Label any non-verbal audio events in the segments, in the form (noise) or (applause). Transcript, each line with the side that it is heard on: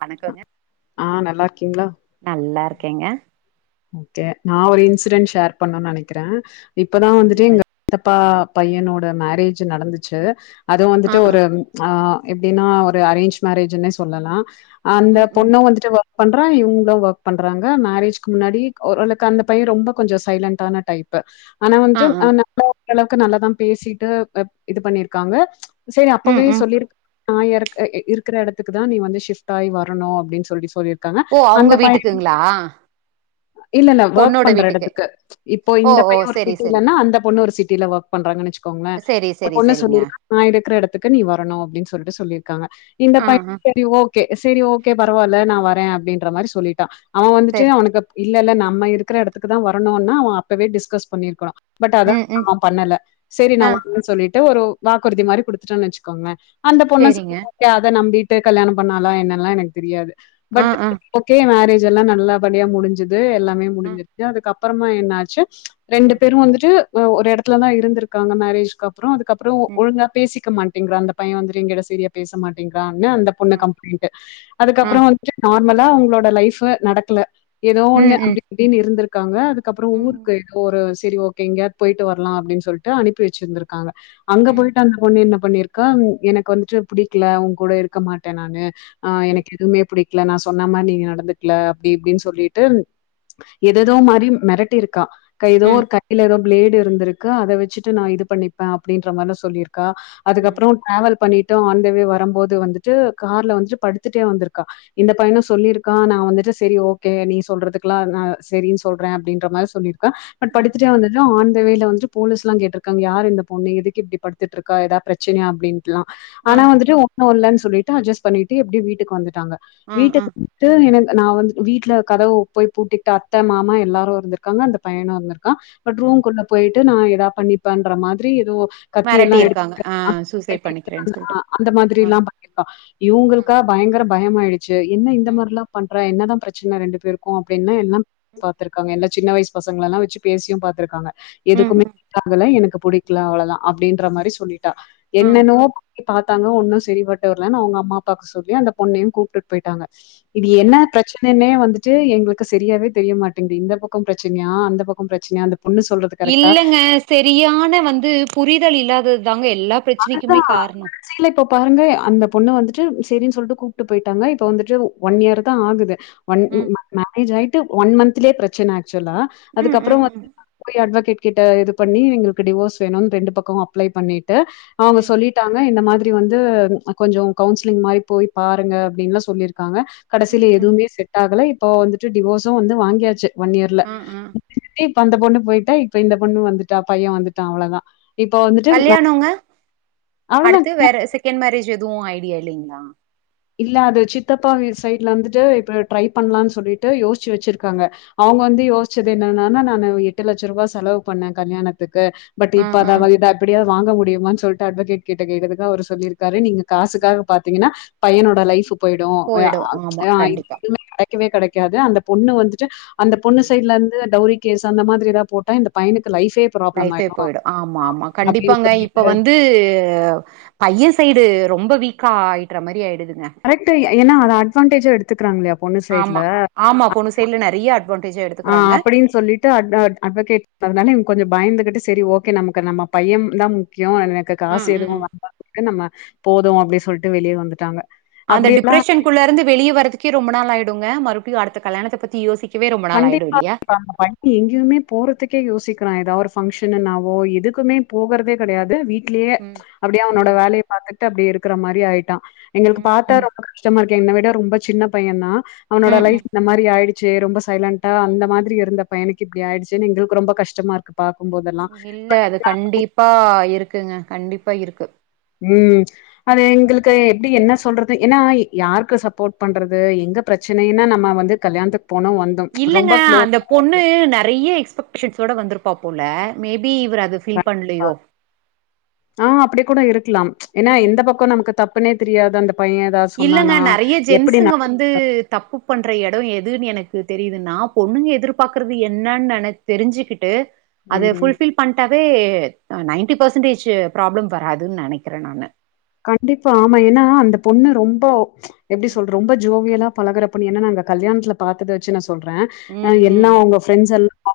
right: வணக்கோங்க.
left: ஆ நல்லார்க்கிங்ளா?
right: நல்லா இர்க்கேங்க.
left: ஓகே நா ஒரு இன்சிடென்ட் ஷேர் பண்ணுன் நெனைக்கிறே இப்பதா வந்துட்டு
right: சொல்லுங்க
left: இங்க சித்தப்பா பையனோட மேரேஜ் நடந்துச்சு அது
right: ஆ
left: வந்துட்டு
right: ஆ
left: ஒரு ஆ எப்டினா ஒரு அரேஞ்ச் மேரேஜ்னே சொல்லலா அந்த
right: ம் ம்
left: பொண்ண வந்துட்டு வொ பண்றா இவங்களு ஒர்க் பண்றாங்க மேரேஜ் முன்னாடிக் ஓரளக் அந்த பைய ரொம்ப கொஞ்சோ சைலன்டான டைப்பு ஆனா
right: ஆ
left: வஞ்சு
right: ஆ
left: ஆனா (inaudible) ஓரளவுக்கு நல்லதா பேசிட்டு ப் இது பண்ணிருக்காங்க செரி
right: ம்
left: அப்பவே
right: ம்
left: சொல்லிருக் நா இறக் அஇ இருக்குற எடத்துக்கு தா நீ வந்து ஷிஃப்ட் ஆயி வரணு அப்படின் சொல்லி சொல்லிருக் ருக்காங்க அந்த பைய
right: ஆ
left: இல்ல இல்ல ஒர்க் பண்ற எடத்துக்கு இப்போ
right: ஓ
left: இந்த
right: ஓ
left: பைய ஒரு
right: செரி செரி
left: சிட்டிலனா அந்த பொண்ணு ஒரு சிட்டில ஒர்க் பண்றாங்கன்னு வச்சுக்கோங்களே
right: செரி
left: இந்த
right: செரி
left: பொண்ணு
right: செரிங்க
left: சொல்லிருக்கா நா இருக்கிற இடத்துக்கு நீ வரணு அப்படின் சொல்லிட்டு சொல்லிருக்காங்க இந்த
right: ஆ
left: பைய
right: ஆ
left: சரி ஓ கே சரி ஓகே பரவால்ல நா வரே அப்படின்ற மாரி சொல்லிட்டா அவ வந்துட்டு
right: செரி
left: அவனுக்கு இல்ல இல்ல நம்ம இருக்கிற எடத்துக்குதா வரணுன்னா அவே அப்பவே டிஸ்கஸ் பண்ணிருக்கா பட் அத
right: ம் ம்
left: அவ பண்ணல சரி நா
right: ஆ
left: வாங்கன் சொல்லிட்டு ஒரு வாக்குறுதி மாரி குடுத்துட்டேன் வச்சுக்கோங்க அந்த பொண்ணு
right: செரிங்க
left: சரி வரே அத நம்பிட்டு கல்யாணோ பண்ணாலா என்னல்லா எனக்கு தெரியாது
right: ஆ
left: பட்
right: ஆ
left: ஓகே மேரேஜ் எல்லா நல்லா படியா முடிஞ்சுது எல்லாமே
right: ஆ
left: முடிஞ்சிருக்கு அதுக்கு அப்பறமா என்ன ஆச்சு
right: ஆ
left: ரெண்டு பேரு வந்துட்டு உ ஒரு இடத்துல தா இருந்திருக்காங்க மேரேஜ்க்கு அப்பறோ அதுக்கப்பறோ
right: ம்
left: ஒழுங்கா பேசி கிற மாட்டேங்கிறா அந்த பைய வந்து எங்கிட்ட சரியா பேச மாட்டேங்குறான் அந்த பொண்ணு
right: ம்
left: கம்ப்ளைண்டு
right: ஆ
left: அதுக்கப்பற வந் து நார்மலா அவங்களோட லைஃபு நடக்கல ஏதோ ஒன்னு
right: ம் ம்
left: அப்டி இப்டின்னு இருந்திருக்காங்க அது கப்புற
right: ம்
left: ஊருக்கு
right: ம்
left: எதோ ஒரு சரி ஓகே எங்கயாவது போய்ட்டு வரலா அப்டின் சொல்ட்டு அனுப்பி வச்சிந்திருக்காங்க அங்க
right: ம்
left: போய்ட்டு அந்த பொண்ணு என்ன பண்ணிருக்கா எனக்கு வந்துட்டு புடிக்கல உங்கூட இருக்க மாட்ட நானு ஆ
right: ம்
left: எனக்கு எதுமே புடிக்கல நா சொன்ன மாரி நீங்க நடந்துக்கல அப்டி இப்டின்னு சொல்லிட்டு எதேதோ மாரி மெரட்டிருக்கா க ஏதோ
right: ம்
left: ஒரு கைல ஒரு பிளேடு இருந்திருக்கு அத வச்சுட்டு நா இது பண்ணிப்ப அப்டின்ற மாரிலா சொல்லிருக்கா
right: ம்
left: அதுக்கப்பற டிராவல் பண்ணிட்டு ஆன் த வே வருபோது வந்துட்டு கார்ல வந்துட்டு படுத்துட்டே வந்துருக்கா இந்த
right: ம்
left: பையனு சொல்லிருக்கா நா வந்துட்டு சரி ஓ கே நீ சொல்றதுக்குலா நா செரின் சொல்றே அப்படின்ற மாரி சொல்லிருக் கா பட்
right: ம்
left: படுத்துட்டே வந்தது ஆன் த வேல வந்துட்டு போலீஸ்ல்லா கேட்டிருக்காங்க யார் இந்த பொண்ணு எதுக்கு இப்டி படுத்துட்டுருக்கா ஏதா பிரச்சனயா அப்படின் லா
right: ஆ
left: ஆனா வந்துட்டு ஒன்னு இல்லன் சொல்லிட்டு அட்ஜஸ்ட் பண்ணிட்டு எப்டியோ வீட்டுக்கு வந்துட்டாங்க
right: ஆ ஆ
left: வீட்டுக் டு எனக்கு நா வந்து வீட் வீட்ல கதவு போய் பூட்டிட்டு அத்தை மாமா எல்லாரு இருந்திருக்காங்க அந்த பையனு இருந்திருக்கான் பட்
right: ஆ
left: ரூம்க்குள்ள போய்ட்டு நான் ஏதா பண்ணிப்பண்ற மாரி எதோ கத்தி
right: மிரட்டி
left: எல்லா
right: இருக்காங்க
left: எடுத்துட்டு
right: ஆ சூசைட் பண்ணிக்கிறேன்னு சொல்லிட்டு
left: ஆ அந்த
right: ம்
left: மாதிரில்லாம் பண் க்க இவங்களுக்கா பயங்கர பயம் ஆயிடுச்சு என்ன இந்த
right: ம்
left: மாரில்லா பண்றா என்னதா சின்ன ரெண்டு பேருக்கு அப்டின்னா எல்லா
right: ம்
left: பா்த்திருக்காங்க எல்லா சின்ன வயசு பசங்களல்லா வச்சு பேசியு பா்த்திருக்காங்க
right: ம்
left: எதுக்குமே செட் ஆகல எனக்கு புடிக்ல அவ்ளதா அப்டின்ற மாரி சொல்லிட்டா
right: ம்
left: என்னென்னோவோ பண்ணி பாத்தாங்க ஒன்னு சரிபட்டு வரலன் அவங்க அம்மா அப்பாக்கு சொல்லி அந்த பொண்ணையு கூப்ட்டு போய்ட்டாங்க இது
right: ம்
left: என்ன பிரச்சன என்னனே வந்துட்டு எங்களுக்கு செரியாவே தெரிய மாட்டங்து இந்த பக்கம் ப்ரெச்சன்யா அந்த பக்கம் ப்ரெச்சனயா அந்த பொண்ணு சொல்றது கரெக்ட்டா?
right: இல்லங்க செரியான வந்து புரிதல் இல்லாதத் தாங்க எல்லா
left: அதுதா
right: பிரச்சனைக்குமே காரணோ
left: சியில இப்ப பாருங்க எ அந்த பொண்ணு வந்துட்டு செரின் சொல்ட்டு கூப்டு போய்ட்டாங்க இப்ப வந்துட்டு ஒன் யேரு தா ஆகுது ஒன் ம் மேரேஜ் ஆயிட்டு ஒன் மந்த்திலே ப்ரெச்சன ஆக்சுவலா
right: ம்
left: அதுக்கப்புறோ
right: ம் ம்
left: வ போய் அட்வகேட் கிட்ட இது பண்ணி எங்களுக்கு டிவோஸ் வேணுன் ரெண்டு பக்கமோ அப்ளை பண்ணிட்டு அவங்க
right: ம்
left: சொல்லி ட்டாங்க இந்த மாதிரி வந்து அ கொஞ்சோ கவுன்சிலிங் மாரி போய் பாருங்க அப்டின்லா சொல்லிரு க்காங்க
right: ம்
left: கடைசில
right: ம்
left: எதுவுமே செட் ஆகல இப்போ வந்துட்டு டிவோசு வந்து வாங்கியாச்சு ஒன் இயர்ல
right: ஆ ஆ
left: (unintelligible) இப்ப அந்த பொண்ணு போயிட்டா இப்ப இந்த பொண்ணு வந்துட்டா பைய வந்துட்டா அவ்ளோதா இப்ப வந்துட்டு மே
right: கல்யாணோங்க அடுத்து
left: அவ்வளதான்.
right: வேற செகண் மேரேஜ் எதுவு ஐடியா இல்லைங்களா
left: இல்ல அது சித்தப்பா வீடு சைட்ல வந்துட்டு இப்ப ட்ரை பண்ணலான் சொல்லிட்டு யோஸ்ச்சு வெச்சிருக்காங்க அவங்க வந்து யோஸ்ச்சது என்னன்னானா நா எட்டு லட்சரூபா செலவு பண்ண கல்யாணத்துக்கு பட்
right: ஆ
left: இப்ப
right: ஆ
left: அத அவகிட்ட எப்படியாவ் வாங்க முடியுமான் சொல்ட்டு அட்வகேட் கிட்ட கேட்டதுக்கு அவரு சொல்லிருக்காரு நீங்க காசுக்காக பாத்தீங்கன்னா பையனோட லைஃபு போய்டு வ
right: போயிடு ஆமா
left: அ (inaudible)
right: கண்டிப்பா
left: கெடைக்கவோ கெடைக்காது அந்த பொண்ணு வந்துட்டு அந்த பொண்ணு
right: ம்
left: சைட்லந்து டௌரி கஸ் அந்த மாதிரி எதா போட்ட இந்த பைனுக்கு லைஃபே ப்ராப்ளம்
right: லைஃபே
left: ஆயிடு
right: போயிடு ஆமா ஆமா
left: அப்படின்னு
right: கண்டிப்பாங்க இப்ப
left: சொல்லிட்டு
right: வந்து பைய சைடு ரொம்ப வீக்க ஆயிட்ற மாரி ஆயிடுதுங்க
left: கரெட்டு எ ஏன்னா அது அட்வாடேஜ் எடுத்துக்கராங்களே
right: ஆமா ஆமா பொண்ணு சைட்ல நெறிய
left: ஆ அப்படின் சொல்லி ட்டு அட்கட் அட்வகேட் அதனால இவங் கொஞ்சோ பயந்துகிட்டு செரி ஓகே நமக்கு நம்ம பையம் தா முக்கியோ எனக்கு காசு
right: ம் ம்
left: எதுவு வேண்டா நம்ம போது அப்டி சொல்டு வெளிய வந்துட்டாங்க
right: அந்த
left: அப்படியெல்லாம்
right: டிப்ரஷன்க்குள்ள இருந்து வெளிய வரத்துகே ரொம்ப நாள் ஆயுடுங்க மறுப்டியு அடுத்த கல்யாணத்த பத்தி யோசிக்
left: கண்டிப்பா (unintelligible) எங்கியுமே போறதுக்கே யோசிக்கிறா எதாவ ஒரு ஃபங்க்ஷன்னுனாவோ எதுக்குமே போகறதே கெடையாது வீ ட்லியே
right: ம்.
left: அப்படியே அவனோட
right: ம்.
left: வேலைய பாத்துட்டு அப்டியே இருக்குற மாரி ஆயிட்டா எங்களுக்கு
right: ம்.
left: பாத்த
right: ம்.
left: ரொ ம்ப கஷ்டமா இருக்கு என்ன விட ரொம்ப சின்ன பையந்தா அவனோட
right: ம்.
left: லைஃப்
right: ம்.
left: இந்த மாரி ஆயிடுச்சு ரொம்ப சைலண்டா அந்த மாதிரி இருந்த பையனுக்கு இப்டி ஆயிடுச்சுன் எங்களுக்கு ரொம்ப கஷ்டமாருக்குப் பாக்கும்போதெல்லா
right: இல்ல அது கண்டிப்பா இருக்குங்க கண்டிப்பா இருக்கு
left: ம்
right: அ
left: அது எங்களுக் கு எப்டி என்ன சொல்றது ஏன்னா யாருக்கு சப்போட் பன்றது எங்க ப்ரெச்சனைன நம்ம வந்து கல்யாணத்துக் போனோ வந்
right: இல்லங்க அந்த பொண்ணு நெறைய எக்ஸ்பெக்டேஷன்ஸ்சோட வந்துருப்பா போல மேபி இவர் அத ஃபில் பண்லயோ
left: ஆ அப்படி கூட இருக்கலா ஏன்னா
right: ம்.
left: எந்த பக்கோ நமக்கு தப்புனே தெரியாது அந்த பைய ஏதாவது
right: இல்லங்க
left: சொன்னானா
right: நெறைய
left: எப்டி ந
right: ஜென்சுங்க வந்து தப்பு பண்ற எடோ எதுனு எனக்கு தெரியுதுன்னா பொண்ணுங்க எதிர்பாக்குறது என்னன் நென தெரிஞ்சுக்கிட்டு அத
left: ம்
right: ஃபுல்ஃபில் பண்ட்டாவே அ நைன்டி பேசன்டேஜு ப்ராப்ளம் வராதுன் நெனைக்கிறே நானு
left: கண்டிப்பா ஆமா ஏன்னா அந்த பொண்ணு ரொம்போ எப்டி சொல்ற ரொம்போ ஜோவியலா பழகுற பொண்ணு ஏன்னா நாங்க கல்யாணத்துல பாத்தத வெச்சு நா சொல்றே அ
right: ம் ம்
left: எல்லா அவுங்க ஃப்ரெண்ஸ் எல்லா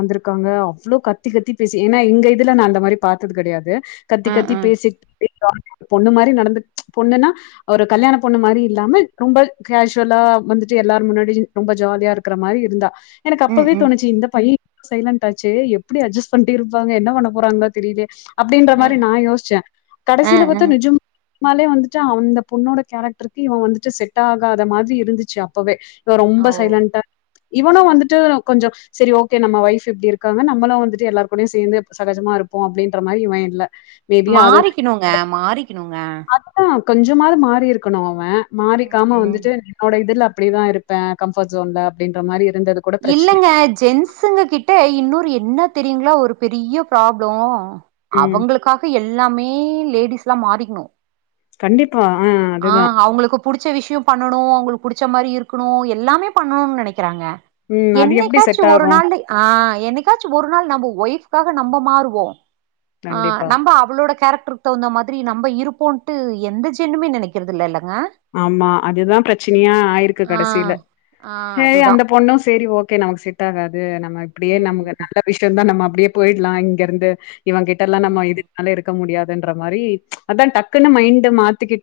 left: வந்திருக்காங்க அவ்வளோ கத்தி கத்தி பேசி ஏன்னா எங்க இதுல நா அந்த மாரி பாத்தது கெடையாது கத்தி
right: அ
left: கத்தி
right: அ
left: பேசிட்டு (inaudible) பொண்ணு மாரி நடந்க் பொண்ணுனா ஒரு
right: ம்
left: கல்யாண பொண்ணு மாரி இல்லாம ரொம்ப கேஷ்வலா வந்துட்டு எல்லாரு முன்னாடி ரொம்ப ஜாலியா இருக்குற மாரி இருந்தா எனக்கு
right: ம்
left: அப்பவே
right: ம்
left: தோணுச்சு இந்த பைய் சைலண்ட்டாச்சே எப்டி அட்ஜஸ்ட் பண்டுட்டு இருப்பாங்க என்ன பண்ண போறாங்களோ தெரிலயே அப்டின்ற மாரி
right: ம்
left: நா யோசிச்சே
right: அ
left: கடைசில பாத்தா நெஜம் மாலே வந்துட்டு அந்த பொண்ணோட கேரக்டருக்கு இவ வந்துட்டு செட் ஆகாத மாதிரி இருந்துச்சு அப்பவே இவ
right: அ
left: ரொம்ப
right: ஓ
left: சைலன்டா இவனு வந்துட்டு கொஞ்சோ செரி ஓகே நம்ம ஒய்ஃப் இப்டி இருக்காங்க நம்மளு வந்துட்டு எல்லார் கூடயு சேந்து சகஜமா இருப்போ அப்டின்ற மாரி இவே இல்ல மேபி
right: மாறிக்கிணுங்க மாறிக்கிணுங்க
left: அதுதா கொஞ்சமாவது மாறி இருக்கணு அவே
right: ம்
left: மாறிக்காம
right: ம்
left: வந்துட்டு அவனோட இதுல அப்டிதா இருப்பே கம்ஃபோர்ட் சோன்ல அப்டின்ற மாரி இருந்தது கூட
right: இல்லங்க
left: பிரச்சனையா
right: ஜென்ஸ்சுங்க கிட்ட இன்னொரு என்ன தெரியுங்களா ஒரு பெரிய ப்ராப்ளோ
left: ம்.
right: அவுங்களுக்காக எல்லாமே லேடிஸ் லா மாறிக்கிணு
left: கண்டிப் பா ஆஹ்
right: ஆஹ் அவுங்களுக்கு புடிச்ச விஷயோ பண்ணணு அவுங்களுக்கு புடிச்ச மாரி இருக்கணு எல்லாமே பண்ணணுனு நெனக்கிறாங்க
left: ம் அது எப்டி
right: என்னைக்காச்சு
left: செட்
right: ஒரு
left: ஆகும்?
right: நாளு ஆஹ் என்க்காச்சு ஒரு நாள் நம்ம ஒய்ஃக்காக நம்ம மாறுவோ ஆஹ்
left: கண்டிப்பா.
right: நம்ம அப் அவளோட கேரக்டர்க்கு தகுந்த மாதிரி நம்ம இருப்போன்ட்டு எந்த ஜென்னுமே நெனக்கிறதில்ல ல்லங்க
left: ஆமா அதுதா பிரெச்சனையா ஆயிருக்கு
right: ஆ
left: கடைசில
right: ஆ
left: ஹ
right: அதுதா
left: அந்த பொண்ணு சேரி ஓகே நமக்கு செட் டாகாது நம்ம இப்டியே
right: ம்
left: நமக்கு நல்ல விஷயதா நம்ம அப்டியே போயிடலா இங்க இருந்து இவ கிட் டால நம்ம
right: ம்
left: எதுக் அதுனால இருக்க முடியாதுன்ற மாரி அதா டக்குன்னு மைண்ட மாத்திக்கிட் டு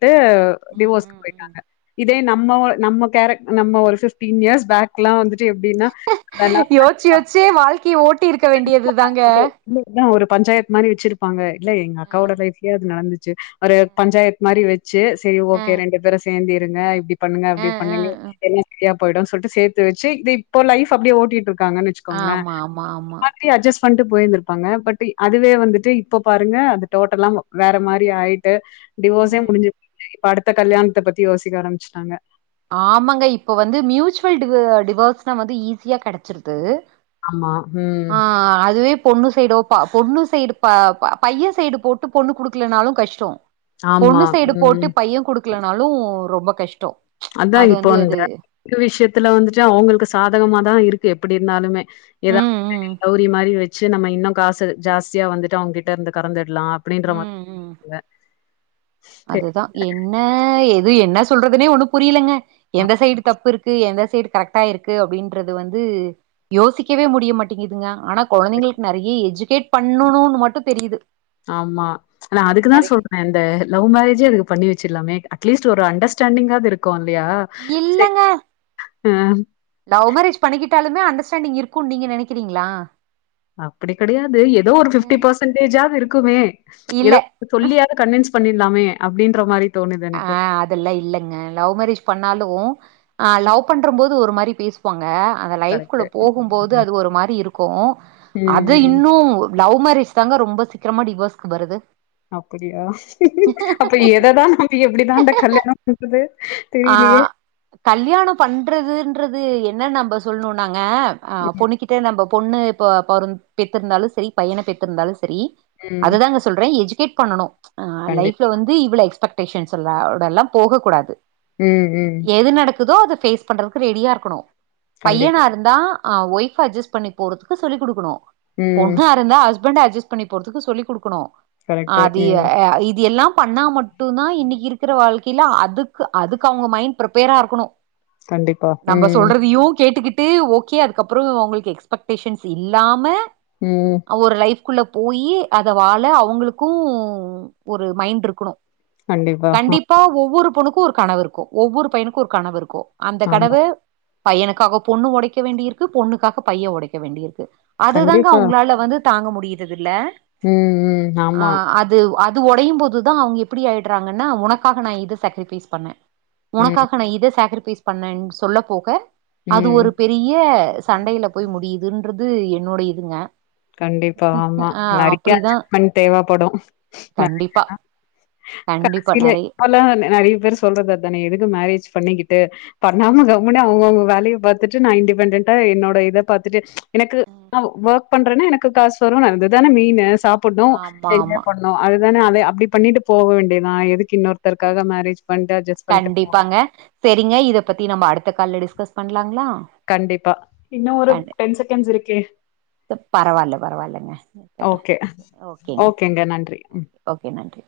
right: ம்
left: டிவோஸ்கு
right: ம் ம்
left: போயிட்டாங்க இதே நம்ம நம்ம கேரக் நம்ம ஒரு ஃபிஃப்டீன் இயர்ஸ் பேக் லா வந்துட்டு எப்டின்னா அதெல்லா அன்
right: வச்சு வச்சே வாழ்க்கைய ஓட்டி இருக்க வேண்டியது தாங்க
left: இல்ல இதா ஒரு பஞ்சாயத்து மானி வச்சிருப்பாங்க இல்ல எங்க அக்காவோட லைப்லயே அது நடந்துச்சு ஒரு பஞ்சாயத்து மாரி வச்சு செரி
right: அ
left: ஓகே ரெண்டு பேரு சேந்து இருங்க இப்டி பண்ணுங்க
right: அ
left: அப்டி பண்ணுங்க
right: அ
left: எல்லா சரியா போயுடு சொல்ட்டு சேத்து வச்சு இதோ இப்போ லைஃப் அப்டியே ஓட்டிட்டு இருக்காங்கனு வச்
right: ஆமா ஆமா ஆமா
left: இப்டியே அட்ஜஸ்ட் பண்ணிட்டு போயிருந்திருப்பாங்க பட்டு அதுவே வந்துட்டு இப்ப பாருங்க அது டோட்டலா மா வேற மாரி ஆயிட் டு டிவோர்ஸ்சே
right: ம்
left: முடிஞ்சு இப்ப அடுத்த கல்யாணத்த பத்தி யோசிக்க ஆரம்பிச்சுட்டாங்க
right: ஆமாங்க இப்ப வந்து மியூச்சுவல் டிவு டிவர்ஸ்ன வந்து ஈஸியா கெடைச்சுருது
left: ஆமா. ம்.
right: ஆஹ் அதுவே பொண்ணு சைடோ பா பொண்ணு சைடு ப ப பையே சைடு போட்டு பொண்ணு குடுக்கலனாலு கஷ்டோ
left: ஆமா.
right: பொண்ணு சைடு போட்டு
left: ம்.
right: பையே குடுக்கலனாலு ரொம்ப கஷ்டோ
left: அதா
right: அது
left: இப்போ
right: வந்து
left: இந்த
right: அது
left: வீட்டு விஷயத்துல வந்துட்டு அவுங்களுக்கு சாதகமாதா இருக்கு எப்டி இருந்தாலுமே ஏதாவது
right: ம் ம்
left: கௌரி மாரி வச்சு நம்ம இன்னு காசு ஜாஸ்தியா வந்துட்டு அவுங்ககிட்ட இருந்து கறந்துடலா அப்டின்ற மாரி
right: ம் ம்
left: ங்க
right: அதுதா என்ன எது என்ன சொல்றதுனே ஒண்ணு புரியலங்க எந்த சைடு தப்பு இருக்கு எந்த சைடு கரெக்டா இருக்கு அப்டின்றது வந்து யோசிக்கவே முடிய மாட் டிங்குதுங்க ஆனா கொழந்தைங்களுக்கு நெறைய எஜகேட் பண்ணணுனு மட்டு தெரியுது
left: ஆமா ஆனா அதுக்குதா
right: நெறைய
left: சொல்றே இந்த லவ் மேரேஜே
right: ம்.
left: அதுக்கு பண்ணி வச் ல்லாமே அட்லீஸ்ட் ஒரு அண்டர்ஸ்டாண்டிங்காது இருக்கு இல்லையா சரி.
right: இல்லங்க லவ் மேரேஜ் பண்ணிக்கிட்டாலுமே அண்டர்ஸ்டாண்டிங் இருக்குனு நீங்க நேனைக்கிறீங்களா
left: அப்டி கிடையாது ஏதோ ஒரு ஃபிப்டி
right: ம்.
left: பெர்சன்டேஜாவது இருக்குமே
right: இல்ல
left: ஏதோ சொல்லியாது கன்வின்ஸ் பண்ணிட்லாமே அப்படின்ற மாரி தோணுது
right: ஆ
left: எனக்கு.
right: அதெல்லா இல்லங்க லவ் மேரேஜ் பண்ணாலு ஆ லவ் பண்ற போது ஒரு மாரி பேச ங்க அந்த லைஃப்குள்ள
left: கரெக்ட்டு.
right: போகுபோது
left: ம்.
right: அது ஒரு மாரி இருக்கு
left: ம்.
right: அது
left: ம்.
right: இன்னு லவ் மேரேஜ் தாங்க ரொம்ப சீக்கரமா டிவோஸ்கு வருது
left: அப்படியா அப்ப எததா எப்டிதா அந்த கல்யாணம் பண்றது தெரிலியே
right: கல்யாணம் பண்றதுன்றது என்ன நம்ம சொல்லணுனாங்க அ பொண்ணுகிட் நம்ம பொண்ணு இப்ப பொற பெத்துருந்தாலு சரி பையன பெத்துருந்தாலு சரி
left: ம்.
right: அதுதாங்க சொல்றே எஜ்கேட் பண்ணனு அ
left: கண்டிப்பா.
right: லைஃப்ல வந்து இவ்ள எக்ஸ்படேஷன்ஸ் சொல்ல ஆளோடலா போக கூடாது
left: உ உ
right: எது நடக்குதோ அது பேஸ் பண்றதுக்கு ரெடியா இருக்கணு பையனா
left: கண்டிப்பா.
right: இருந்தா ஒய்ஃப் அட்ஜஸ்ட் பண்ணி போறதுக்கு சொல்லி குடுக்கணு
left: ம்.
right: பொண்ணா இருந்தா ஹஸ் ஹஸ்பண்ட அட்ஜஸ்ட் பண்ணி போறதுக்கு சொல்லி குடுக்கணு
left: கரெக்ட்டு.
right: அதிய
left: ம்.
right: இது எல்லா பண்ணா மட் மட்டு தா இன்னைக்கு இருக்கிற வாழ்க்கையில அது அதுக்கு அவங்க மைண்ட் ப்ரப்பேரா இருக்கணு
left: கண்டிப்பா.
right: நம்ம
left: ம்.
right: சொல்றதயு கேட்டுக்கிட் ட்டு ஓகே அதுக்கப்புறோ உங்களுக்கு எக்ஸ்பக்டேஷன் இல்லாம
left: உ
right: ஒரு லைஃப்க்குள்ள போயி அத வாழ அவங்களுக்கு ஒரு மைண்ட் இருக்கணு கண்டிப்பா ஒவ்வொரு பொண்ணுக்கு ஒரு கனவு இருக்கு ஒவ்வொரு பையனுக்கு ஒரு கனவு இருக்கு அந்த
left: ஆமா.
right: கனவு பையனுக்காக பொண்ணு உடைக்க வேண்டியிருக்கு பொண்ணுக்காக பையே உடைக்க வேண்டியிருக்கு அதுதாங்க
left: கண்டிப்பா.
right: அவங்களால வந்து தாங்க முடியிறது இல்ல
left: ம். ம்.
right: அ
left: ஆமா.
right: அது அது உடையு போது தா அவங்க எப்படி ஆய் ராங்கன்னா உனக்காக நா இது சாக்ரிபைஸ் பண்ணே
left: ம்.
right: உனக்காக நான் இத சாக்கரிபைஸ் பண்ணே சொல்ல போக அது
left: ம்.
right: ஒரு பெரிய சண்டையில போய் முடியுதுன்றது என்னோட இதுங்க
left: கண்டிப்பா ஆமா
right: ஆ
left: நிறைய
right: அப்டிதா
left: அஜெஸ்மெண்ட் தேவைப்படு
right: கண்டிப்பா கண்டிப்பா நெறைய
left: இப்பல்லா நறைய பேர் சொல்றது அதன எதுக்கு மேரேஜ் பண்ணிக்கிட்டு பண்ணாம கம்முனு அவுங்கவுங்க வேலய பாத்துட்டு நா இன்டிபெண்டண்டா என்னோட இத பாத்துட்டு எனக்கு ந ஒர்க் பண்றேன்னா எனக்கு காசு வரு அதுதான மெயினு சாப்டனு
right: ஆமா ஆமா
left: என்ஜாய் பண்ணு அதுதான அத அப்படி பண்ணிட்டு போக வேண்டியதுதா எதுக்கு இன்னொருத்தருக்காக மேரேஜ் பண்ட்டு அஜஸ்ட் பண்ட்டு போனு
right: சரிங்க இத பத்தி நம்ம அடுத்த கால்ல டிஸ்கஸ் பண்ணலாங்களா
left: கண்டிப்பா இன்னு ஒரு டென் செகண்ட்ஸ் இருக்கே
right: பரவாயில்ல பரவாயில்லங்க இருக்கட்டு
left: ஓகே
right: ஓகேங்க ஓகே நன்றி